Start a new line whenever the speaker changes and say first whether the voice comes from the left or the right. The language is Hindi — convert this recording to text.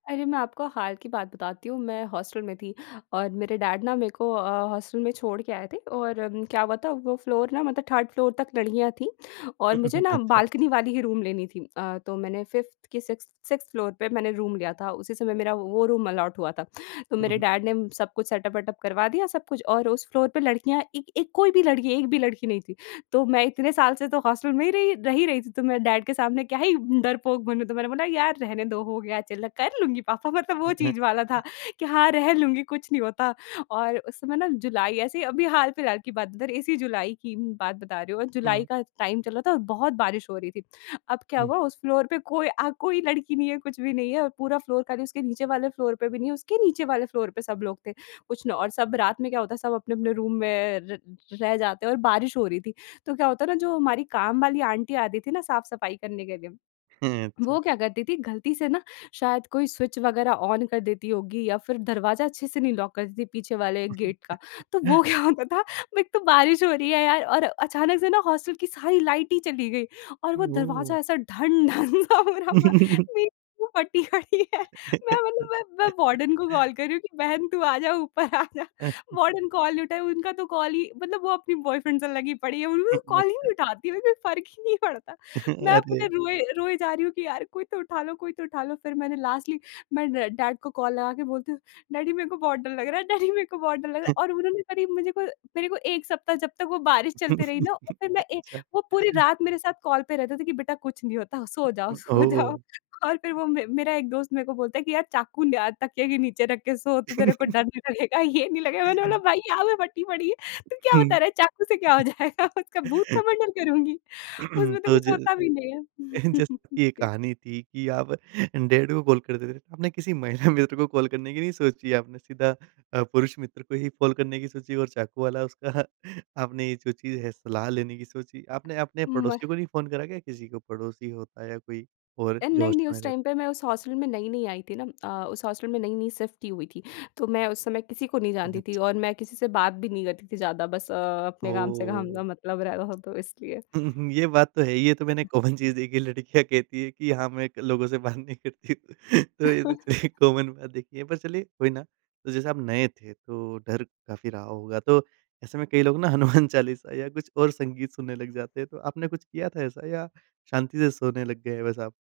left: अरे, मैं आपको हाल की बात बताती हूँ। मैं हॉस्टल में थी और मेरे डैड ना मेरे को अ, हॉस्टल में छोड़ के आए थे और अम, क्या हुआ था, वो फ्लोर ना, मतलब 3rd फ्लोर तक लड़कियाँ थीं, और मुझे ना
right: अच्छा।
left: बाल्कनी वाली ही रूम लेनी थी। अ, तो मैंने, 5th कि 6th 6th फ्लोर पे मैंने रूम लिया था, उसी समय मेरा वो रूम अलॉट हुआ था। तो
right: हुँ,
left: मेरे
right: हुँ।
left: डैड ने सब कुछ सेटअप वेटअप करवा दिया सब कुछ, और उस फ्लोर पे लड़कियाँ एक एक कोई भी लड़की एक भी लड़की नहीं थी। तो मैं इतने साल से तो हॉस्टल में ही रही रह ही रही थी, तो मैं डैड के सामने क्या ही डरपोक बनूँ। तो मैंने बोला, "यार, रहने दो, हो गया चलो, कर लूँगी पापा।" मतलब वो चीज़ वाला था कि हाँ, रह लूँगी, कुछ नहीं होता। और उस समय ना जुलाई ऐसे ही अभी हाल-फिलहाल की बात बता रही, इसी जुलाई की बात बता रही हूँ, और जुलाई
right: हुँ।
left: का टाइम चल रहा था और बहुत बारिश हो रही थी। अब क्या
right: हुँ।
left: हुआ, उस फ्लोर पे कोई अ, कोई लड़की नहीं है, कुछ भी नहीं है, और पूरा फ्लोर खाली। उसके नीचे वाले फ्लोर पे भी नहीं है, उसके नीचे वाले फ्लोर पे सब लोग थे। कुछ न और सब रात में क्या होता है, सब अपने-अपने रूम में र रह जाते हैं और बारिश हो रही थी। तो क्या हुआ था ना, जो हमारी काम वाली आंटी आती थी ना साफ-सफाई करने के लिए, वो
right: अच्छा।
left: क्या करती थीं, गलती से ना शायद कोई स्विच वगैरह ऑन कर देती होंगी या फिर दरवाज़ा अच्छे से नहीं लॉक करती थीं पीछे वाले गेट का। तो वो क्या होता था, एक तो बारिश हो रही है यार, और अचानक से ना हॉस्टल की सारी लाइट ही चली गई, और वो
right: ओह!
left: दरवाज़ा ऐसा ढन-ढन सा हो रहा था। मेरी जो फटी पड़ी है। मैं मतलब मैं मैं वार्डन को कॉल कर रही हूँ कि, "बहन, तू आजा, ऊपर आजा।" वार्डन कॉल नहीं उठाईं, उनका तो कॉल ही मतलब वो अपनी बॉयफ्रेंड से लगी पड़ी है। उन लू कॉल ही नहीं
right: अच्छा।
left: उठाती, उन्हें फ़र्क ही नहीं पड़ता। मैं अपने
right: अरे!
left: रोए रोए जा रही हूँ कि, "यार, कोई तो उठा लो, कोई तो उठा लो।" फिर मैंने लास्टली, मैं ड डैड को कॉल लगा के बोलती हूँ, "डैडी, मेरे को बहुत डर लग रहा है, डैडी, मेरे को बहुत डर लग रहा है।" और उन्होंने करीब मुझे को मेरे को 1 सप्ताह जब तक वो बारिश चलती रही ना, फिर मैं ए
right: अच्छा।
left: वो पूरी रात मेरे साथ कॉल पे रहते थे कि, "बेटा, कुछ नहीं होता, सो जाओ,
right: उम,
left: सो जाओ।"
right: ओह!
left: और फिर वो म मेरा एक दोस्त मेरे को बोलता है कि, "यार, चाकू ले आ, तकिए के नीचे रख के सो, तो तेरे को डर नहीं लगेगा, ये नहीं लगेगा।" मैंने बोला, "भई, यहाँ पे फटी पड़ी है। तू क्या बता
right: हुँ।
left: रहा है, चाकू से क्या हो जाएगा? उसका भूत का मर्डर करुँगी, उसमें तो
right: तो
left: कुछ होता भी नहीं है।"
right: [unintelligible] जैसे कि ये
left: जी।
right: कहानी थी कि आप अ, डैड को कॉल कर देते थे। आपने किसी महिला मित्र को कॉल करने की नहीं सोची? आपने सीधा अ, पुरुष मित्र को ही कॉल करने की सोची और चाकू वाला उसका आपने ये जो चीज़ है, सलाह लेने की सोची। आपने अपने
left: मह
right: पड़ोसियों को नहीं फ़ोन करा क्या किसी को? पड़ोसी होता है या कोई और
left: अ,
right: जो
left: नहीं, नहीं,
right: हॉस्टल में
left: उस
right: रह
left: टाइम पे मैं उस हॉस्टल में नई-नई आई थी ना अ, उस हॉस्टल में नई-नई शिफ्ट ही हुई थी। तो मैं उस समय किसी को नहीं
right: ओह!
left: जानती थी
right: अच्छा।
left: और मैं किसी से बात भी नहीं करती थी ज़्यादा, बस अ अपने काम से काम का
right: ओह!
left: मतलब रहता था, तो इसलिए।
right: हुँ, हुँ, ये बात तो है ही। ये तो मैंने कॉमन चीज़ देखी है, लड़कियाँ कहती हैं कि, "हाँ, मैं एक लोगों से बात नहीं करती।" तो ये चलिए कॉमन बात देखी है, पर चलिए कोई ना। तो जैसे आप नए थे, तो डर काफ़ी रहा होगा। तो ऐसे में कई लोग ना हनुमान चालीसा या कुछ और संगीत सुनने लग जाते हैं। तो आपने कुछ किया था ऐसा या शांति से सोने लग गए बस आप?